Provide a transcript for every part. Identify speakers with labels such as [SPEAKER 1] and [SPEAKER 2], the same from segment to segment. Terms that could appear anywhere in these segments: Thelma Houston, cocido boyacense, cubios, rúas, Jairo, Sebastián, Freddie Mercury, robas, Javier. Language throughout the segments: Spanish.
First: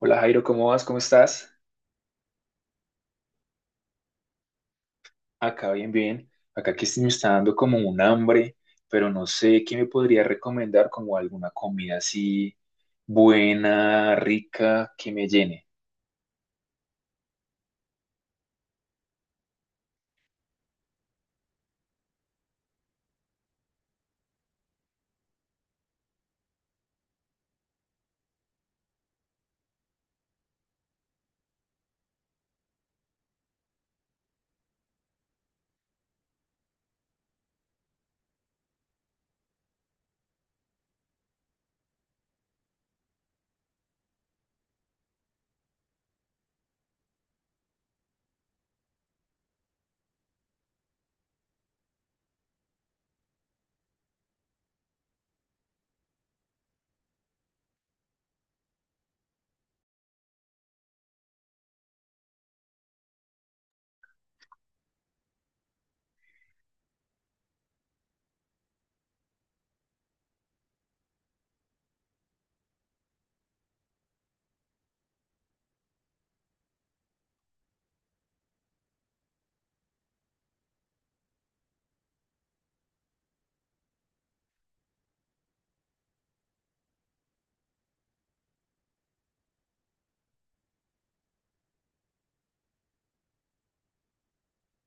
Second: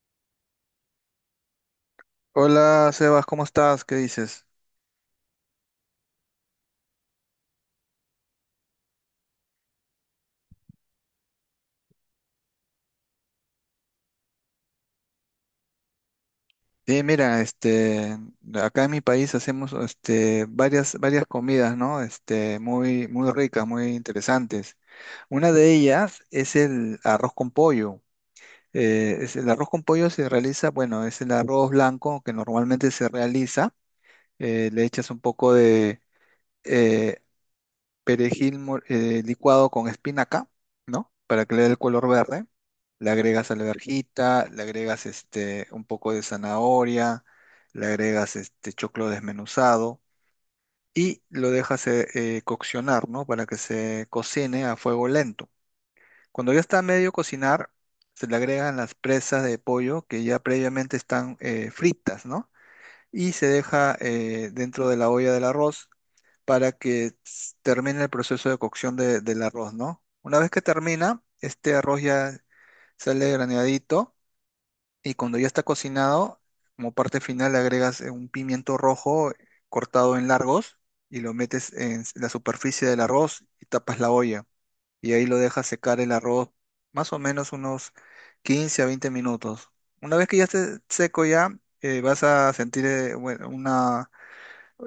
[SPEAKER 1] Hola Jairo, ¿cómo vas? ¿Cómo estás?
[SPEAKER 2] Hola Sebas, ¿cómo estás? ¿Qué dices?
[SPEAKER 1] Acá bien, bien. Acá que sí me está dando como un hambre, pero no sé qué me podría recomendar como alguna comida así buena, rica, que me llene.
[SPEAKER 2] Bien, mira, acá en mi país hacemos varias comidas, ¿no? Muy ricas, muy interesantes. Una de ellas es el arroz con pollo. El arroz con pollo se realiza, bueno, es el arroz blanco que normalmente se realiza. Le echas un poco de, eh, licuado con espinaca, ¿no? Para que le dé el color verde. Le agregas alverjita, le agregas un poco de zanahoria, le agregas choclo desmenuzado y lo dejas coccionar, ¿no? Para que se cocine a fuego lento. Cuando ya está a medio cocinar, se le agregan las presas de pollo que ya previamente están fritas, ¿no? Y se deja dentro de la olla del arroz para que termine el proceso de cocción del arroz, ¿no? Una vez que termina, este arroz ya sale graneadito y cuando ya está cocinado, como parte final le agregas un pimiento rojo cortado en largos y lo metes en la superficie del arroz y tapas la olla y ahí lo dejas secar el arroz más o menos unos 15 a 20 minutos. Una vez que ya esté seco ya, vas a sentir bueno, una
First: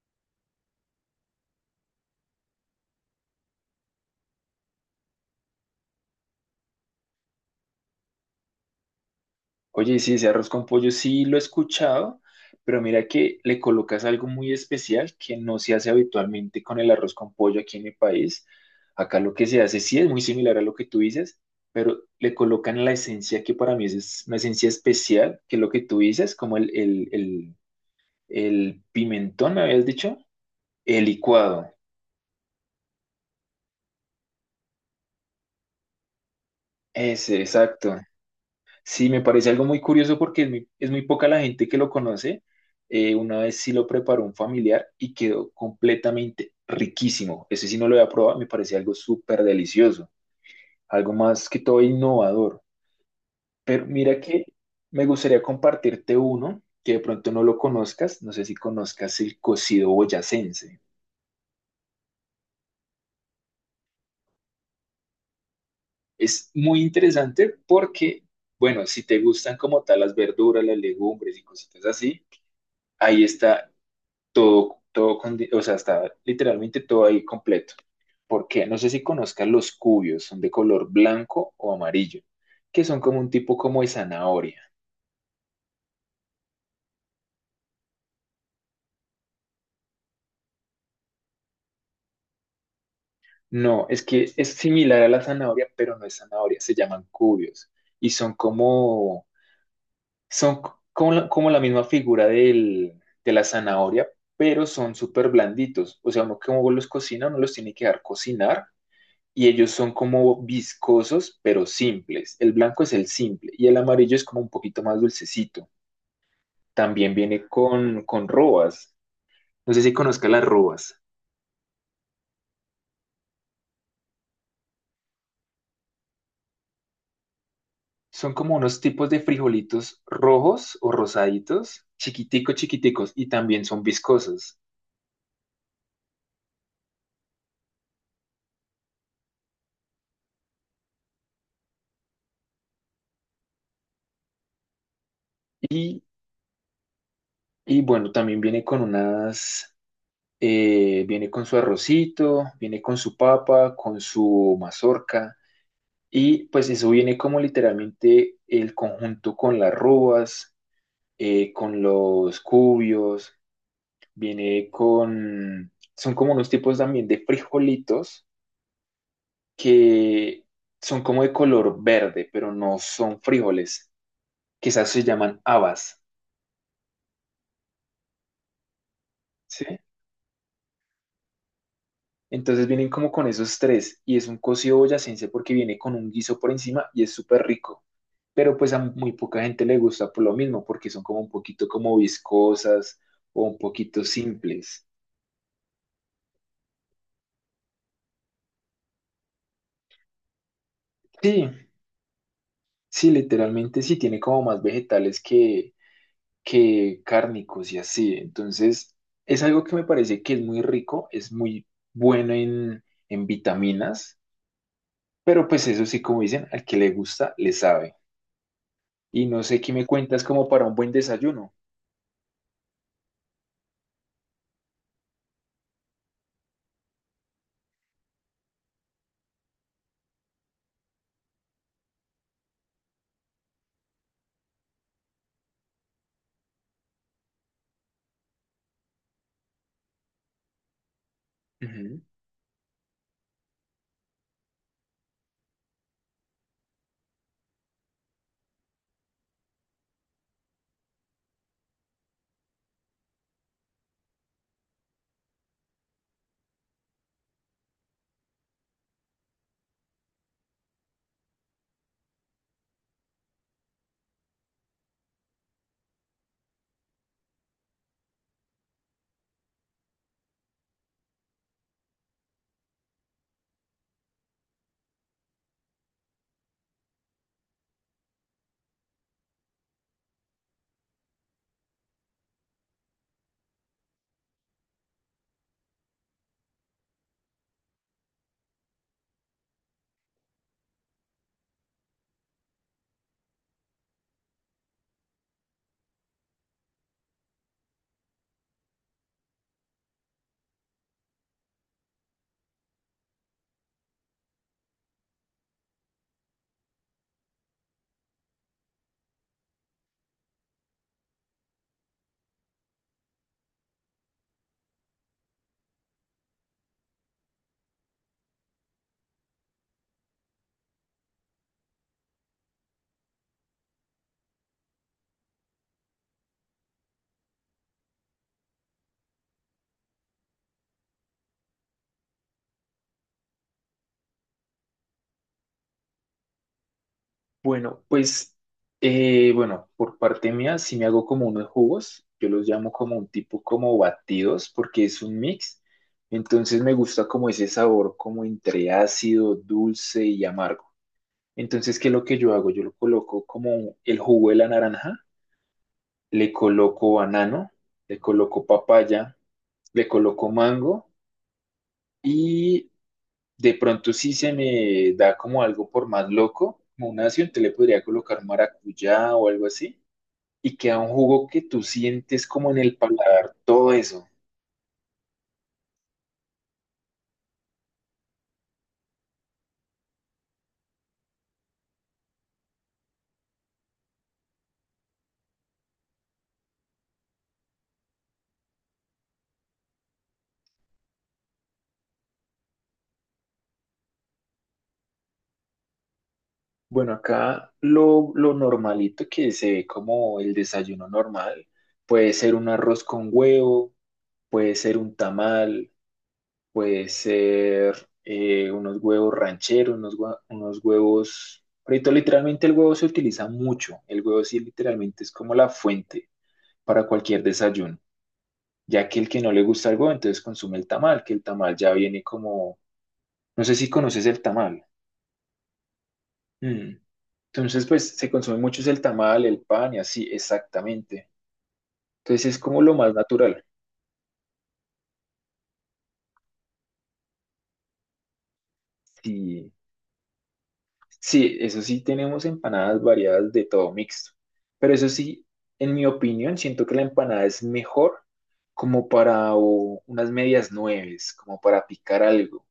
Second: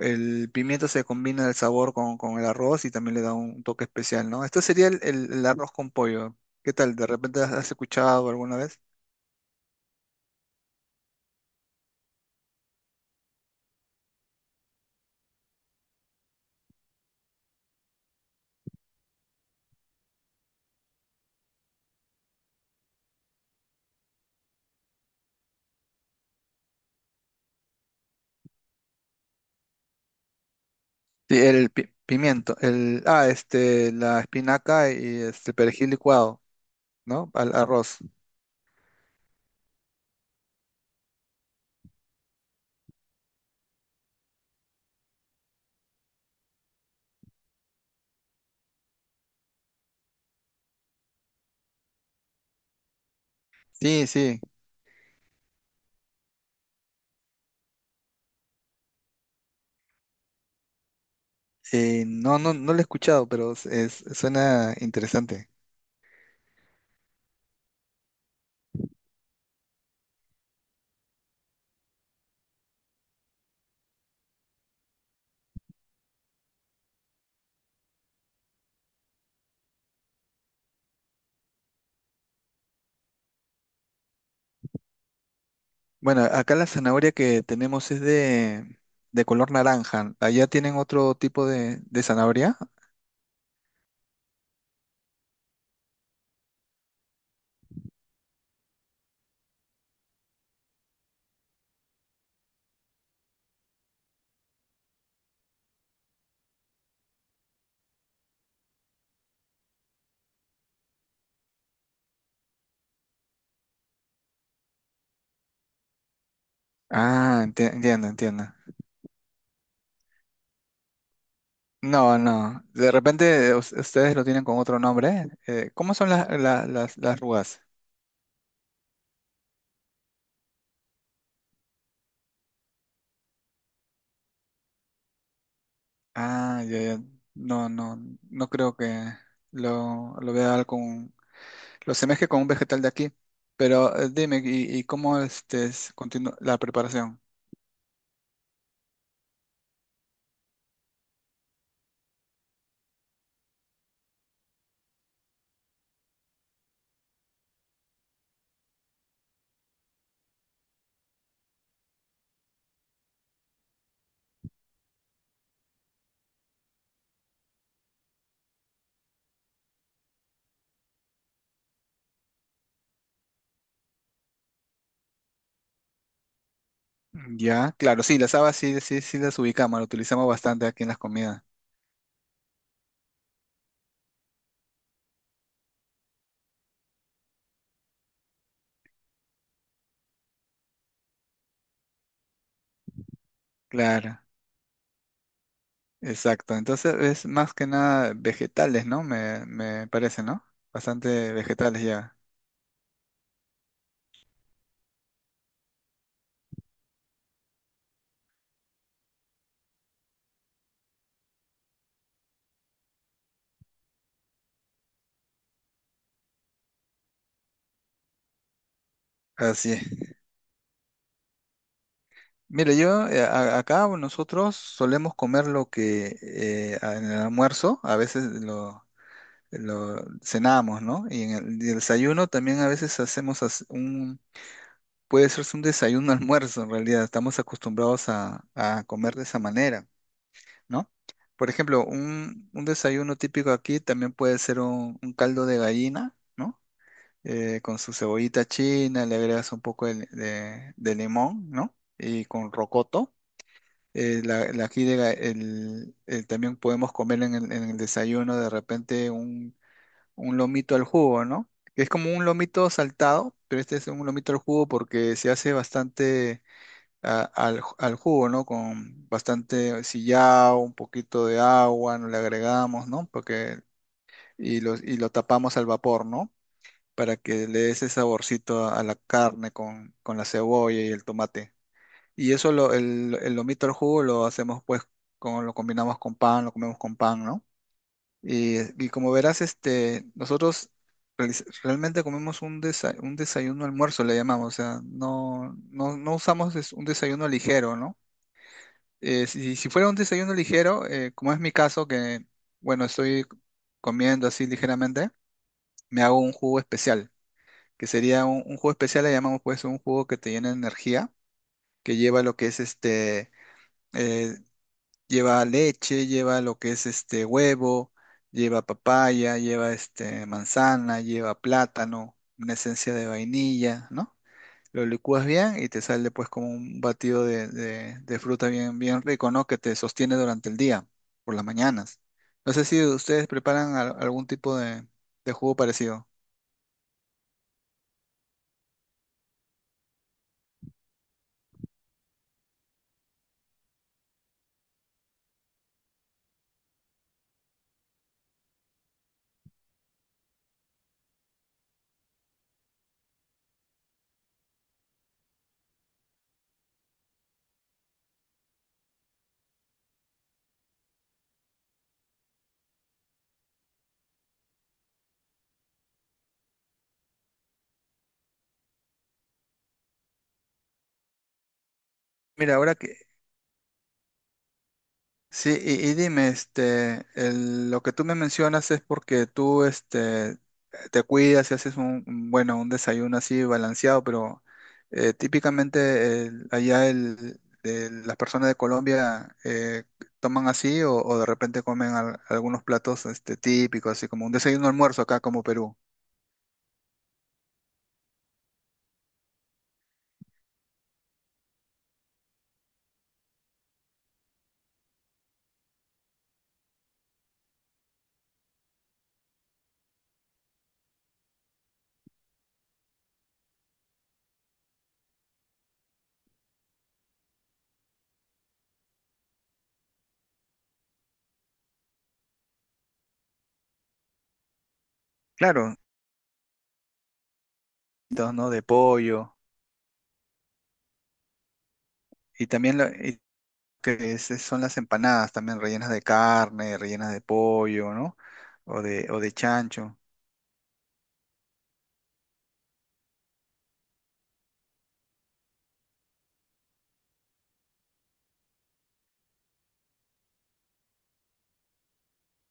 [SPEAKER 2] el pimiento se combina el sabor con el arroz y también le da un toque especial, ¿no? Esto sería el arroz con pollo. ¿Qué tal? ¿De repente has escuchado alguna vez?
[SPEAKER 1] Oye, sí, ese arroz con pollo sí lo he escuchado, pero mira que le colocas algo muy especial que no se hace habitualmente con el arroz con pollo aquí en mi país. Acá lo que se hace sí es muy similar a lo que tú dices, pero le colocan la esencia que para mí es una esencia especial, que es lo que tú dices, como el pimentón, me habías dicho, el
[SPEAKER 2] Sí,
[SPEAKER 1] licuado.
[SPEAKER 2] pimiento, el, ah, este, la espinaca y este perejil licuado, ¿no?
[SPEAKER 1] Ese,
[SPEAKER 2] Al
[SPEAKER 1] exacto.
[SPEAKER 2] arroz.
[SPEAKER 1] Sí, me parece algo muy curioso porque es muy poca la gente que lo conoce. Una vez sí lo preparó un familiar y quedó completamente riquísimo. Ese sí no lo había probado, me parecía algo súper delicioso, algo más que todo innovador. Pero
[SPEAKER 2] Sí,
[SPEAKER 1] mira
[SPEAKER 2] sí.
[SPEAKER 1] que me gustaría compartirte uno que de pronto no lo conozcas, no sé si conozcas el cocido boyacense.
[SPEAKER 2] No, no, no lo he escuchado, pero suena interesante.
[SPEAKER 1] Es muy interesante porque, bueno, si te gustan como tal las verduras, las legumbres y cositas así, ahí está todo, todo, o sea, está literalmente todo ahí completo. Porque no sé si conozcas los cubios, son de color blanco o amarillo, que son como un tipo como de zanahoria.
[SPEAKER 2] Bueno, acá la zanahoria que tenemos es de color naranja. ¿Allá tienen otro tipo de zanahoria?
[SPEAKER 1] No, es que es similar a la zanahoria, pero no es zanahoria, se llaman cubios. Y son como la misma figura del, de la zanahoria, pero son súper blanditos. O sea, uno como los cocina, uno los tiene que dar cocinar y ellos son como viscosos, pero simples. El blanco es el simple y el amarillo es como un poquito más dulcecito. También viene con,
[SPEAKER 2] Entiendo,
[SPEAKER 1] con
[SPEAKER 2] entiendo.
[SPEAKER 1] robas. No sé si conozca las robas.
[SPEAKER 2] No, no. De repente ustedes lo tienen con otro nombre. ¿Cómo son las rugas?
[SPEAKER 1] Son como unos tipos de frijolitos rojos o rosaditos, chiquiticos, chiquiticos, y también son viscosos.
[SPEAKER 2] Ah, ya, ya. No, no, no creo que lo vea con, lo semeje con un vegetal de aquí. Pero dime, y cómo este
[SPEAKER 1] Y,
[SPEAKER 2] la preparación?
[SPEAKER 1] y bueno, también viene con su arrocito, viene con su papa, con su mazorca. Y pues eso viene como literalmente el conjunto con las rúas, con los cubios, viene con... Son como unos tipos también de frijolitos que son como de color verde, pero no son frijoles. Quizás se llaman habas,
[SPEAKER 2] Ya, claro, sí, las habas sí, sí, sí las
[SPEAKER 1] ¿sí?
[SPEAKER 2] ubicamos, las utilizamos bastante aquí en las comidas.
[SPEAKER 1] Entonces vienen como con esos tres y es un cocido boyacense porque viene con un guiso por encima y es súper rico. Pero pues a muy poca gente le gusta por lo mismo porque son como un poquito como viscosas o un poquito
[SPEAKER 2] Claro,
[SPEAKER 1] simples.
[SPEAKER 2] exacto. Entonces es más que nada vegetales, ¿no? Me parece, ¿no? Bastante
[SPEAKER 1] Sí,
[SPEAKER 2] vegetales ya.
[SPEAKER 1] sí, literalmente sí tiene como más vegetales que cárnicos y así. Entonces es algo que me parece que es muy rico, es muy bueno en vitaminas, pero pues eso sí, como dicen, al que le gusta, le sabe. Y no sé qué
[SPEAKER 2] Así
[SPEAKER 1] me
[SPEAKER 2] es.
[SPEAKER 1] cuentas como para un buen desayuno.
[SPEAKER 2] Mira, yo acá nosotros solemos comer lo que en el almuerzo a veces lo cenamos, ¿no? Y en y el desayuno también a veces hacemos un, puede ser un desayuno almuerzo en realidad, estamos acostumbrados a comer de esa manera, ¿no? Por ejemplo,
[SPEAKER 1] Ujú.
[SPEAKER 2] un desayuno típico aquí también puede ser un caldo de gallina, ¿no? Con su cebollita china, le agregas un poco de, de limón, ¿no? Y con rocoto la, la aquí también podemos comer en en el desayuno de repente un lomito al jugo, ¿no? Que es como un lomito saltado, pero este es un lomito al jugo porque se hace bastante al jugo, ¿no? Con bastante sillao, un poquito de agua, nos le agregamos, ¿no? Porque, y lo tapamos al vapor, ¿no? Para que le dé ese saborcito a la carne con la cebolla y el tomate. Y eso el lomito al jugo lo hacemos pues con, lo combinamos con pan, lo comemos con pan, ¿no? Y, y como verás, este, nosotros realmente comemos un, un desayuno almuerzo, le llamamos, o sea, no, no, no usamos es un desayuno ligero, ¿no? Si fuera un desayuno ligero, como es mi caso, que bueno, estoy comiendo así ligeramente, me hago un jugo especial, que sería un jugo especial, le llamamos pues un jugo que te llena de energía, que lleva lo que es este eh, lleva leche, lleva lo que es este huevo, lleva papaya, lleva este manzana, lleva plátano, una esencia de vainilla, ¿no? Lo licúas bien y te sale pues como un batido de, de fruta bien, bien rico, ¿no? Que te sostiene durante el día, por las mañanas. No sé si ustedes preparan algún tipo de jugo parecido.
[SPEAKER 1] Bueno, pues, bueno, por parte mía, si me hago como unos jugos, yo los llamo como un tipo como batidos, porque es un mix. Entonces me gusta como ese sabor, como entre ácido, dulce y amargo. Entonces, ¿qué es lo que yo hago? Yo lo coloco como el jugo de la naranja, le coloco banano, le coloco papaya, le coloco mango y de pronto sí se me da como algo por más loco, como un ácido, te le podría colocar maracuyá o algo así, y queda un jugo que tú sientes como
[SPEAKER 2] Mira,
[SPEAKER 1] en
[SPEAKER 2] ahora
[SPEAKER 1] el
[SPEAKER 2] que,
[SPEAKER 1] paladar todo eso.
[SPEAKER 2] sí, y dime, este, lo que tú me mencionas es porque tú, este, te cuidas y haces un, bueno, un desayuno así balanceado, pero típicamente allá las personas de Colombia toman así o de repente comen algunos platos, este, típicos, así como un desayuno almuerzo acá como Perú.
[SPEAKER 1] Bueno, acá lo normalito que se ve como el desayuno normal, puede ser un arroz con huevo, puede ser un tamal, puede ser unos, huevos rancheros, unos huevos... Ahorita literalmente el huevo se utiliza mucho, el huevo sí literalmente es como la fuente para cualquier desayuno, ya que el que no le gusta algo, entonces consume el tamal, que el tamal ya viene como, no sé si conoces el tamal.
[SPEAKER 2] Claro,
[SPEAKER 1] Mm. Entonces, pues se
[SPEAKER 2] entonces,
[SPEAKER 1] consume
[SPEAKER 2] ¿no?
[SPEAKER 1] mucho
[SPEAKER 2] De
[SPEAKER 1] es el tamal,
[SPEAKER 2] pollo
[SPEAKER 1] el pan y así, exactamente. Entonces es
[SPEAKER 2] y
[SPEAKER 1] como lo
[SPEAKER 2] también
[SPEAKER 1] más natural.
[SPEAKER 2] son las empanadas también rellenas de carne, rellenas de pollo, ¿no? O de
[SPEAKER 1] Sí,
[SPEAKER 2] chancho.
[SPEAKER 1] sí, eso sí tenemos empanadas variadas de todo mixto, pero eso sí, en mi opinión, siento que la empanada es mejor como para o, unas medias nueves, como para picar algo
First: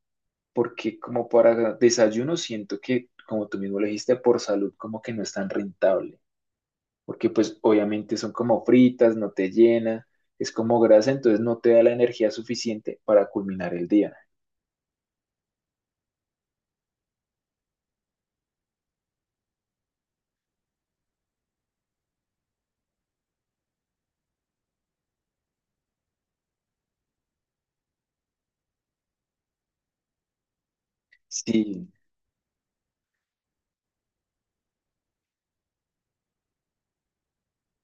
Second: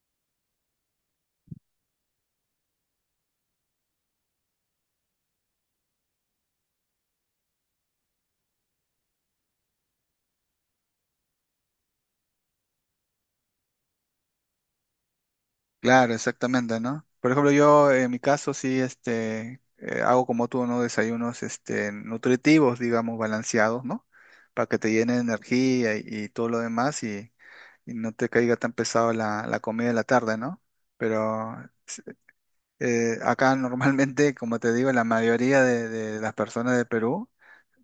[SPEAKER 1] porque como para desayuno siento que, como tú mismo lo dijiste, por salud como que no es tan rentable, porque pues obviamente son como fritas, no te llena, es como grasa, entonces no te da la energía suficiente para culminar el día.
[SPEAKER 2] Claro, exactamente, ¿no? Por ejemplo, yo en mi caso sí, este, hago como tú, ¿no? Desayunos, este, nutritivos, digamos, balanceados, ¿no? Para que te llene de energía y todo lo demás y no te caiga tan pesado la comida de la tarde, ¿no? Pero
[SPEAKER 1] Sí,
[SPEAKER 2] acá normalmente, como te digo, la mayoría de las personas de Perú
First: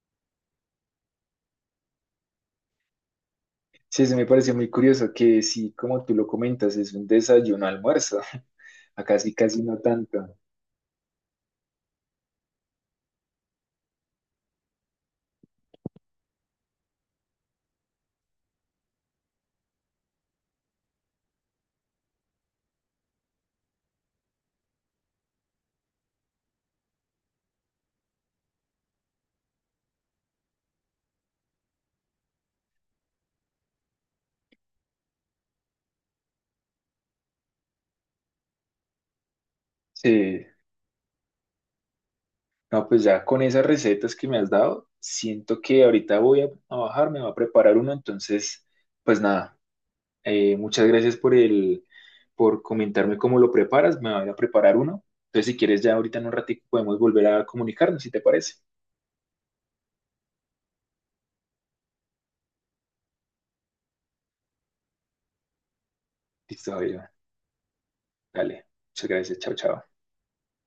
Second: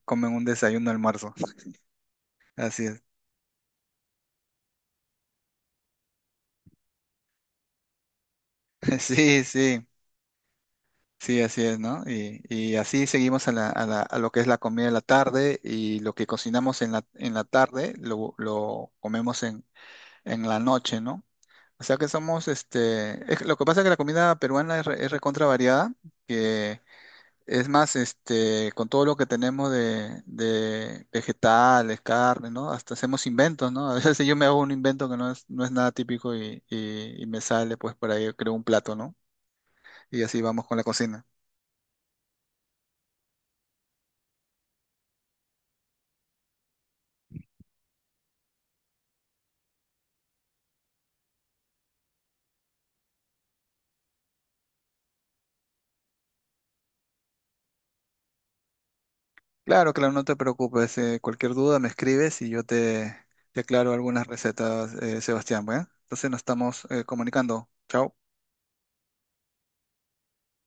[SPEAKER 2] comen un desayuno almuerzo. Así es.
[SPEAKER 1] sí, eso me parece muy curioso que sí, como tú lo comentas, es un desayuno almuerzo, acá sí
[SPEAKER 2] Sí,
[SPEAKER 1] casi no
[SPEAKER 2] sí,
[SPEAKER 1] tanto.
[SPEAKER 2] sí, así es, ¿no? Y así seguimos a la, a lo que es la comida de la tarde y lo que cocinamos en la tarde lo comemos en la noche, ¿no? O sea que somos, este, que lo que pasa es que la comida peruana es, es recontra variada, que es más, este, con todo lo que tenemos de vegetales, carne, ¿no? Hasta hacemos inventos, ¿no? A veces yo me hago un invento que no es, no es nada típico y me sale, pues por ahí yo creo un plato, ¿no? Y así
[SPEAKER 1] Sí,
[SPEAKER 2] vamos con la cocina.
[SPEAKER 1] no, pues ya con esas recetas que me has dado, siento que ahorita voy a bajar, me voy a preparar uno, entonces, pues nada. Muchas gracias por comentarme cómo lo preparas. Me voy a preparar uno. Entonces, si quieres, ya ahorita en un ratito podemos volver a comunicarnos, si te parece.
[SPEAKER 2] Claro, claro, no te preocupes. Eh, cualquier duda me escribes y yo te, te aclaro algunas recetas, Sebastián. Bueno, entonces nos
[SPEAKER 1] Listo,
[SPEAKER 2] estamos
[SPEAKER 1] Javier.
[SPEAKER 2] comunicando. Chao.
[SPEAKER 1] Dale. Muchas gracias. Chao, chao.